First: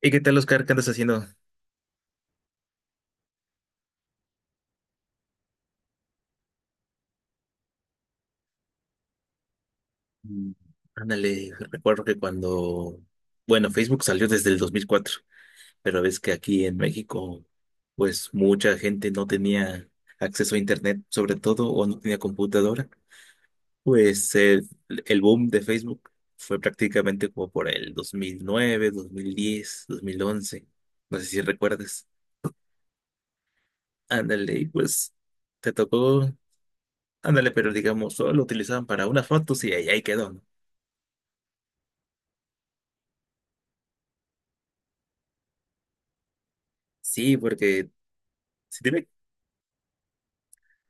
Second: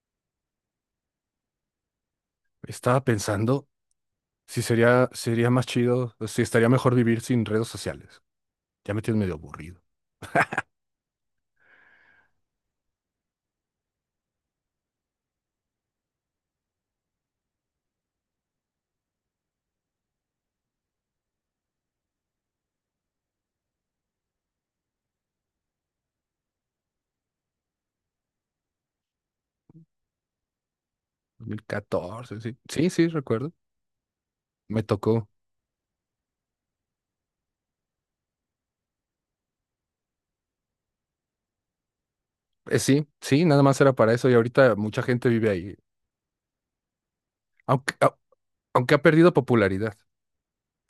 ¿Y qué tal, Oscar? ¿Qué andas haciendo? Estaba pensando si sería más chido, o si estaría mejor vivir sin redes sociales. Ya me tienes medio aburrido. Mm. Ándale, recuerdo que bueno, Facebook salió desde el 2004, pero ves que aquí en México, pues mucha gente no tenía acceso a Internet, sobre todo, o no tenía computadora. Pues el boom de Facebook fue prácticamente como por el 2009, 2010, 2011. No sé si recuerdas. 2014, sí. Sí, sí, recuerdo. Ándale, y Me pues tocó. te tocó, ándale, pero digamos, solo lo utilizaban para unas fotos y ahí quedó, ¿no? Sí, sí, nada más era para eso y ahorita mucha gente vive ahí. Sí, porque Aunque, au- si te aunque ha ve, perdido popularidad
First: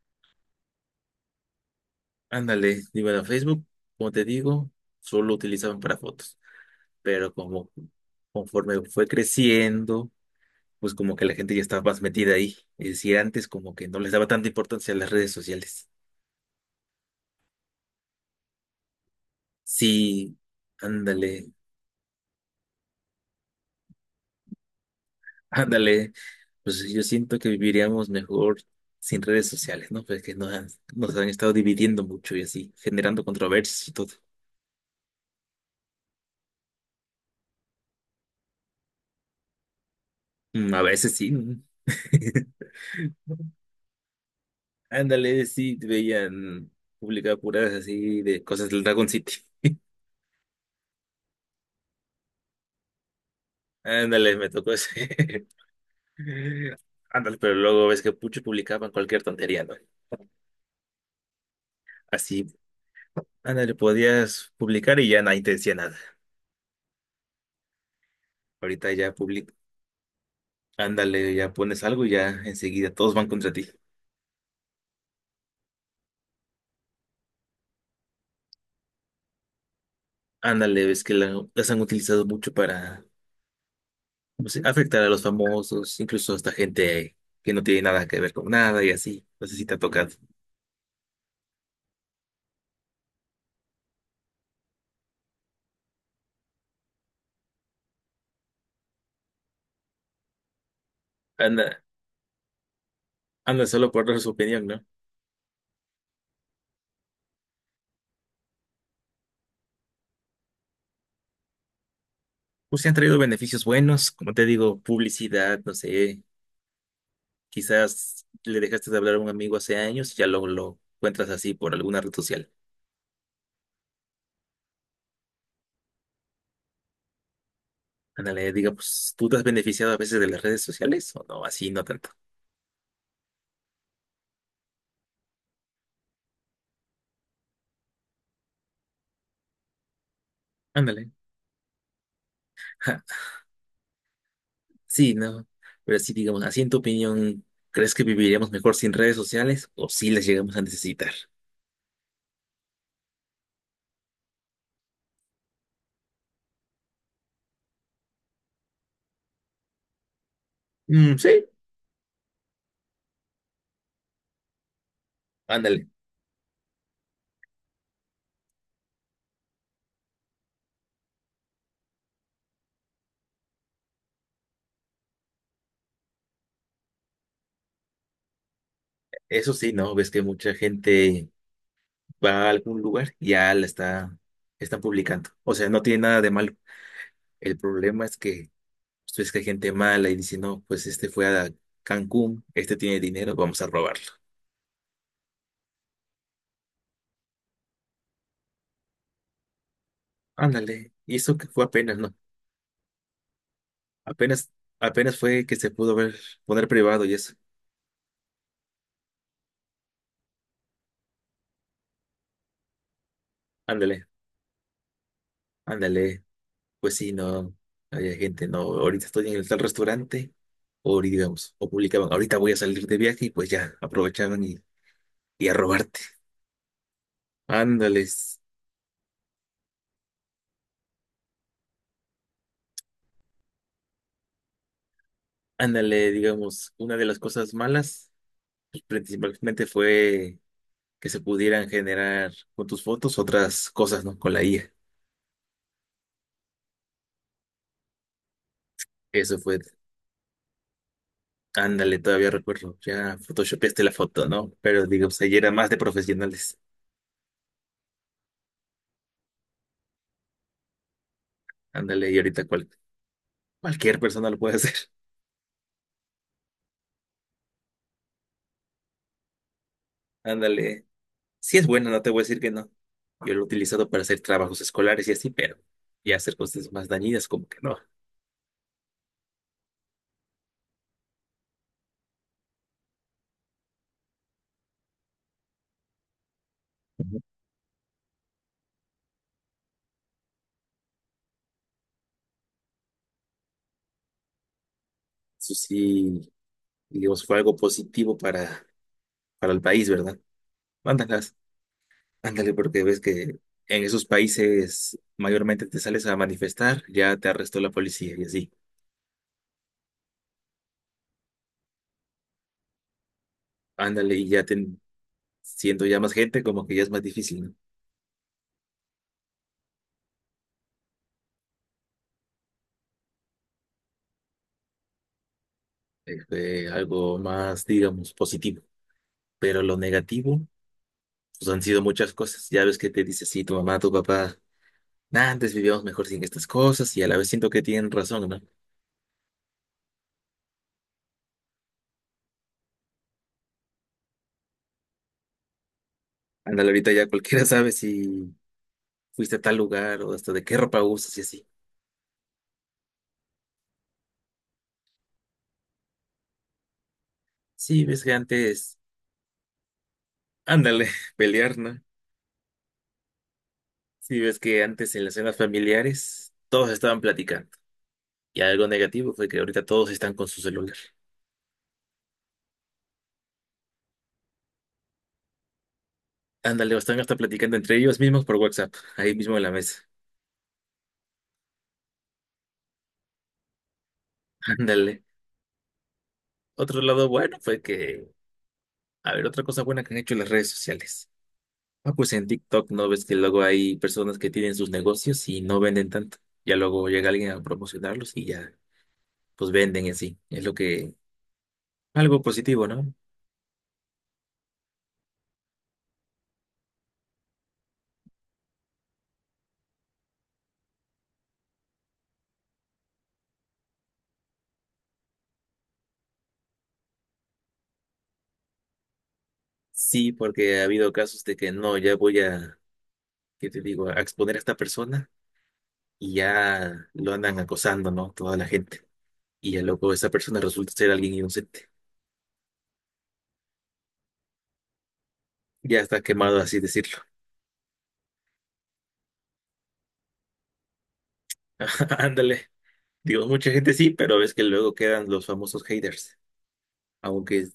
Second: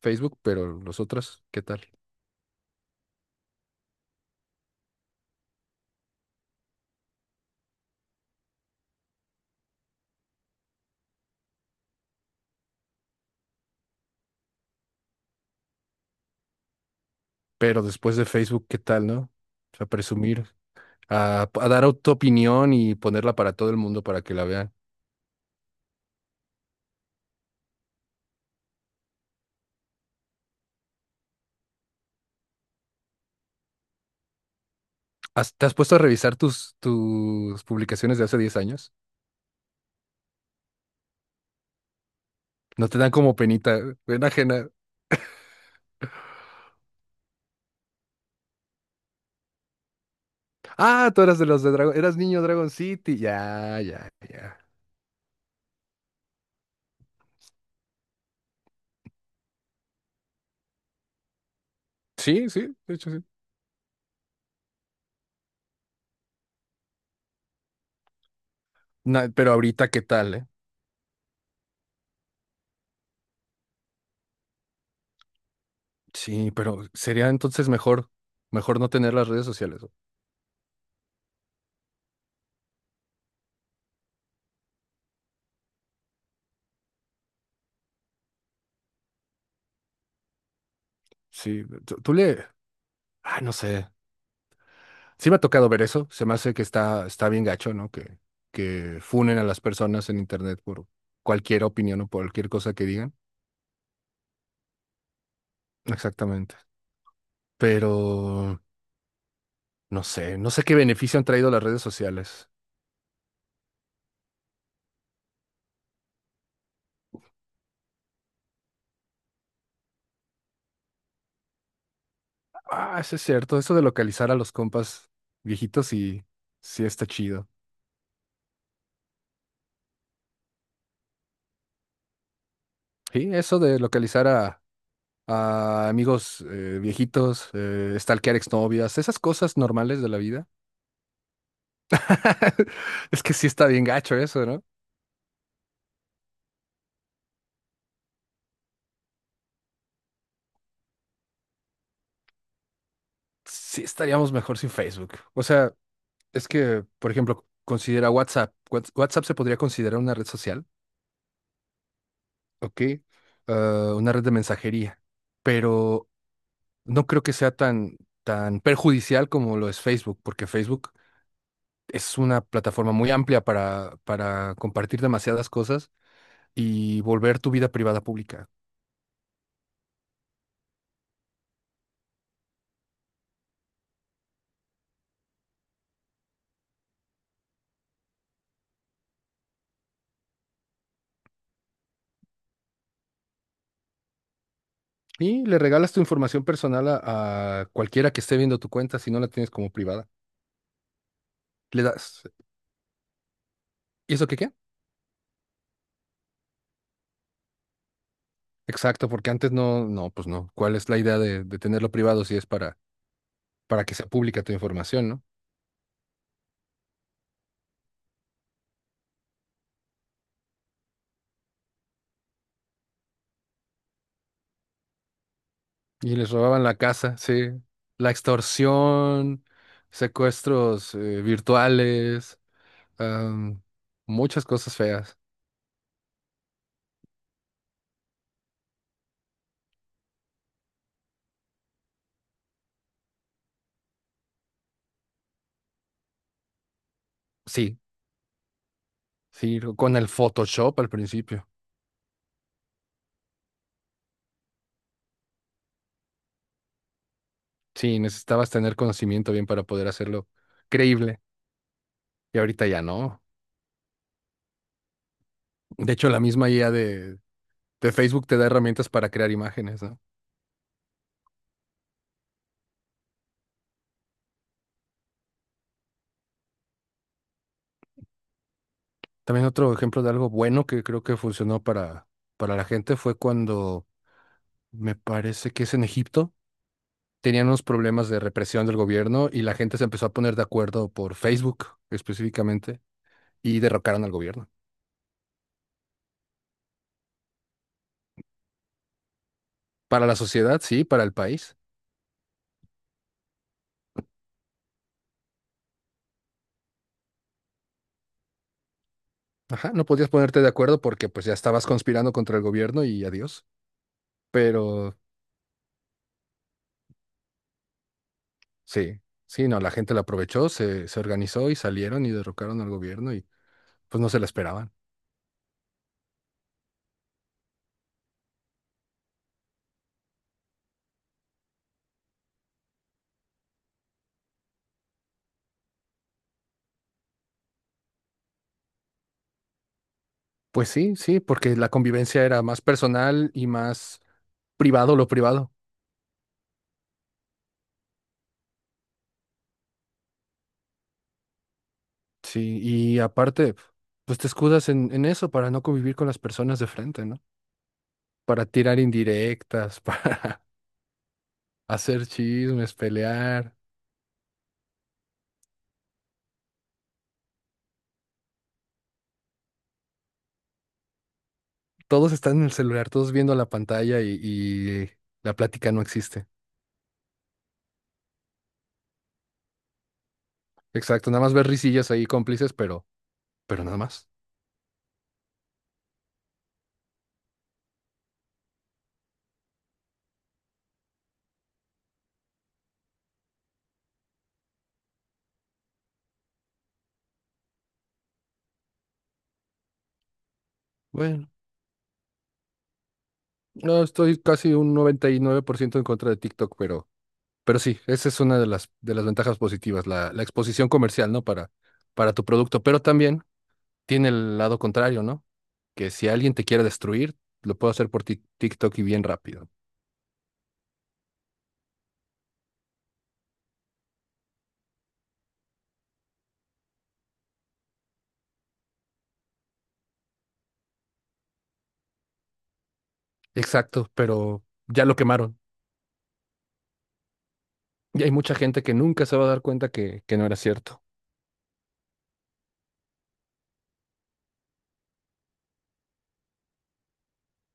Facebook, pero los otros, ¿qué tal? ándale, digo, a Facebook, como te digo, solo lo utilizaban para fotos, pero como conforme fue creciendo, pues como que la gente ya estaba más metida ahí. Es decir, antes como que no les daba tanta importancia a las redes sociales. Pero después de Facebook, ¿qué tal, no? O sea, Sí, presumir, a, ándale, a dar tu opinión y ponerla para todo el mundo para que la vean. ándale, pues yo siento que viviríamos mejor sin redes sociales, ¿no? Pues que nos han estado dividiendo mucho y así, generando controversias y todo. ¿Te has puesto a revisar tus publicaciones de hace 10 años? Mm. A veces sí. No te dan como penita, pena ajena. Ándale, sí, veían publicar puras así de cosas del Dragon City. Ah, tú eras de los de Dragon, eras niño Dragon City. Ya, ya, Ándale, me ya. tocó ese. Ándale, pero luego ves que muchos publicaban cualquier tontería, ¿no? Así, Sí, sí, de hecho sí. ándale, podías publicar y ya nadie te decía nada. Ahorita ya Na- publica, pero ahorita, ¿qué tal, eh? ándale, ya pones algo y ya enseguida todos van contra ti. Sí, pero sería entonces mejor no tener las redes sociales, ¿no? Ándale, ves que las han utilizado mucho para, no sé, afectar a los famosos, incluso hasta gente que no tiene nada que ver con nada y así. No sé si te ha tocado. Sí, tú le, ah, no sé. Sí me ha tocado ver eso. Se me hace que está bien gacho, ¿no? Que funen a las personas en internet por cualquier Anda, opinión o por cualquier cosa que digan. anda solo por dar su opinión, ¿no? Exactamente. Pero no sé qué beneficio han traído las redes sociales. Pues se han traído beneficios buenos, como te digo, publicidad, no sé, quizás le dejaste de hablar a un amigo hace años y ya lo encuentras así por alguna red social. Ah, eso es cierto. Eso de localizar a los compas viejitos sí, sí está chido. Ándale, diga, pues, ¿tú te has beneficiado a veces de las redes sociales o no? Así no tanto. Sí, eso de localizar a amigos viejitos, stalkear exnovias, esas cosas normales de la vida. Ándale. Ja. Es que sí está bien gacho eso, ¿no? Sí, no. Pero sí, digamos, así en tu opinión, ¿crees que viviríamos mejor sin redes sociales o sí las llegamos a necesitar? Sí estaríamos mejor sin Facebook. O sea, es que, por ejemplo, considera WhatsApp. WhatsApp se podría considerar una red social, Mm, sí. ¿ok? Ah, una red de mensajería. Ándale. Pero no creo que sea tan perjudicial como lo es Facebook, porque Facebook es una plataforma muy amplia para compartir demasiadas cosas y volver tu vida privada pública. Eso sí, ¿no? Ves que mucha gente va a algún lugar y ya la está, están publicando. O sea, no tiene nada de malo. El problema es que pues que hay gente mala y dice, no, pues este fue a Cancún, este tiene dinero, vamos a robarlo. Y le regalas tu información personal a cualquiera que esté viendo tu cuenta si no la tienes como privada. Ándale. Y eso que fue Le apenas, ¿no? das, ¿y eso qué Apenas, qué? apenas fue que se pudo ver, poner privado y eso. Exacto, porque antes no, no, pues no. ¿Cuál es la idea de tenerlo privado si es para que sea Ándale, pública tu información, ¿no? ándale. Pues sí, no, había gente, no, ahorita estoy en el tal restaurante, o digamos, o publicaban, ahorita voy a salir de viaje y pues ya, aprovechaban y a robarte. Y les robaban la casa, sí. La Ándales, extorsión, secuestros virtuales, am, muchas cosas feas. ándale, digamos, una de las cosas malas, pues, principalmente fue que se pudieran generar con tus fotos otras cosas, ¿no? Con la IA. Sí, Eso fue, sí, con el Photoshop al principio. ándale, todavía recuerdo, ya photoshopeaste la foto, ¿no? Pero digo, o sea, ya era más de profesionales. Sí, necesitabas tener conocimiento bien para poder hacerlo creíble. Ándale, y Y ahorita ahorita ya no. cualquier persona lo puede hacer. De hecho, la misma IA de Facebook te da herramientas para crear imágenes, ¿no? Ándale. Si es bueno, no te voy a decir que no. Yo lo he utilizado para hacer trabajos escolares y así, pero ya hacer cosas más dañinas, como que no. También otro ejemplo de algo bueno que creo que funcionó para la gente fue cuando, me parece que es en Egipto, Ujú. tenían unos problemas de represión del gobierno y la gente se empezó a poner de acuerdo por Facebook específicamente y derrocaron al gobierno. Eso sí, digamos, fue algo positivo para el país, Para la ¿verdad? sociedad, sí, para el Mándalas. país. Ándale, porque ves que en esos países mayormente te sales a manifestar, ya te arrestó la policía y así. Ajá, no podías ponerte de acuerdo porque pues ya estabas conspirando contra el gobierno y adiós. Ándale, y ya te, Pero siendo ya más gente, como que ya es más difícil, ¿no? sí, sí, no, la gente la aprovechó, se organizó y salieron y derrocaron al gobierno y pues no se la esperaban. Este, algo más, digamos, positivo. Pero lo negativo, pues han sido muchas cosas. Ya ves que te dice, sí, tu mamá, tu papá, "Nah, antes vivíamos mejor sin estas cosas" y a la vez siento que tienen razón, ¿no? Pues sí, sí, porque la convivencia era más personal y más privado lo privado. Ándale, ahorita ya cualquiera sabe si fuiste a tal lugar o hasta de qué ropa usas y así. Sí, y aparte, pues te escudas en eso para no convivir con las personas de frente, ¿no? Sí, ves que Para antes, tirar indirectas, para ándale, pelear, ¿no? hacer chismes, pelear. Sí, ves que antes en las cenas familiares todos estaban platicando. Y algo negativo fue que ahorita todos están con su celular. Todos están en el celular, todos viendo la pantalla y la plática no existe. Ándale, o están hasta platicando entre ellos mismos por WhatsApp, ahí mismo en la mesa. Exacto, nada más ver risillas ahí cómplices, pero nada más. Ándale. Otro lado bueno fue que, a ver, otra cosa buena que han hecho las redes sociales. Ah, pues en TikTok no ves que luego hay personas que tienen sus negocios y no venden tanto. Ya luego llega alguien a promocionarlos y ya, pues venden en sí. Es lo que, Bueno, algo positivo, ¿no? no, estoy casi un 99% en contra de TikTok, pero sí, esa es una de las ventajas positivas, la exposición comercial, ¿no? Para tu producto, pero también tiene el lado contrario, ¿no? Que si alguien te quiere destruir, lo puedo hacer por TikTok y bien rápido. Sí, porque ha habido casos de que no, ya voy a, ¿qué te digo?, a exponer a esta persona y ya lo andan acosando, ¿no? Toda la gente. Y el loco, esa persona resulta ser alguien inocente. Exacto, pero ya lo quemaron. Ya está quemado, así decirlo. Y hay mucha gente que nunca se va a dar cuenta que no era cierto. Ándale. Digo, mucha gente sí, pero ves que luego quedan los famosos haters. Aunque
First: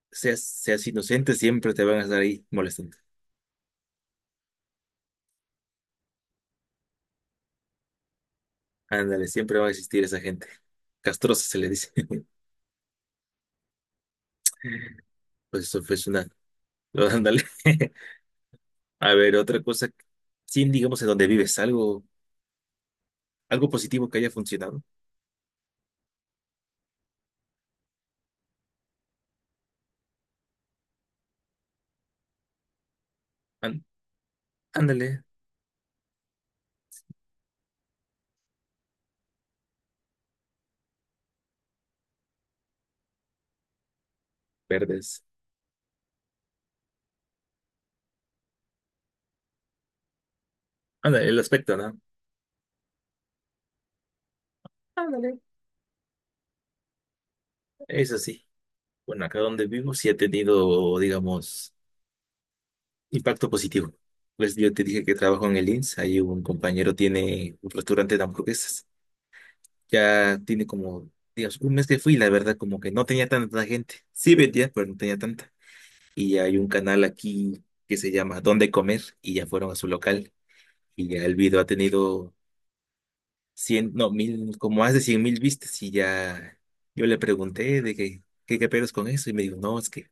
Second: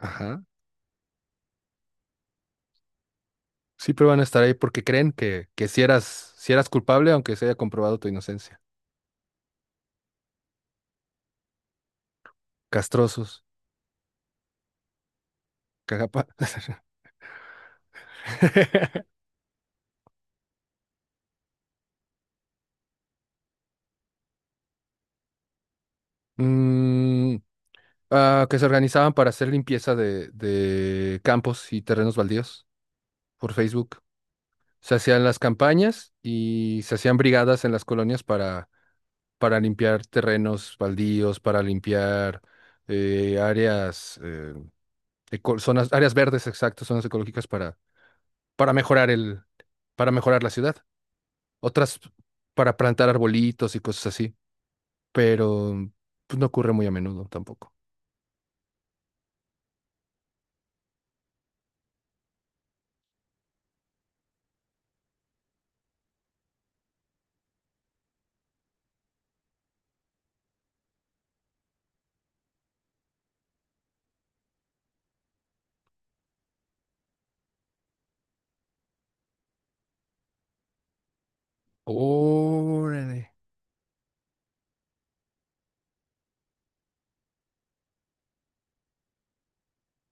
Ajá. seas inocente, siempre te van a estar ahí molestando. Siempre van a estar ahí porque creen que si eras, si eras culpable, aunque se haya comprobado tu inocencia. Ándale, siempre va a existir esa gente. Castrosa se le dice. Castrosos, Pues eso fue una. cagapa. Ándale. A ver, otra cosa. Sin digamos en donde vives, algo positivo que haya funcionado. Mm, ah, que se organizaban para hacer limpieza de campos y terrenos baldíos por Án- Facebook. Se Ándale, hacían las campañas y se hacían brigadas en las colonias para limpiar terrenos baldíos, para limpiar áreas, verdes. Zonas, áreas verdes, exacto, zonas ecológicas para mejorar la ciudad. Ándale, el aspecto, ¿no? Otras para plantar arbolitos y cosas así, Ándale. pero pues, no ocurre muy a menudo tampoco. Eso sí. Bueno, acá donde vivo sí ha tenido, digamos, impacto positivo. Pues yo te dije que trabajo en el INS, ahí un compañero tiene un restaurante de hamburguesas. Ya tiene como, digamos, un mes que fui, la verdad, como que no tenía tanta gente. Sí vendía, pero no tenía tanta. Y hay un canal aquí que se llama Dónde Comer y ya fueron a su local. Y ya el video ha tenido Órale. 100 no, mil, como más de 100,000 vistas y ya yo le pregunté de que, qué pedos con eso y me dijo, no, es que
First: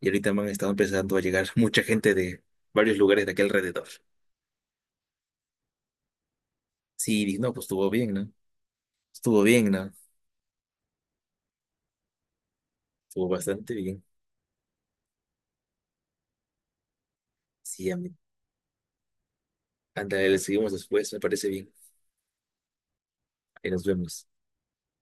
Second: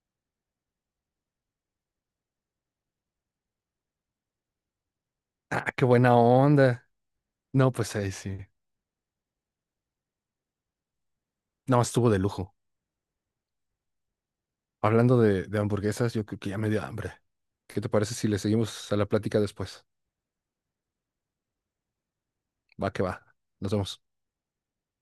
y ahorita me han estado empezando a llegar mucha gente de varios lugares de aquí alrededor. Ah, qué buena onda. Sí, dije, no, pues No, estuvo pues ahí bien, ¿no? sí. Estuvo bien, ¿no? No, estuvo de lujo. Estuvo bastante bien. Hablando de hamburguesas, yo creo que ya me dio hambre. ¿Qué te Sí, a parece mí. si le seguimos a la plática después? Ándale, le seguimos después, me parece bien. Va que va. Ahí Nos nos vemos. vemos.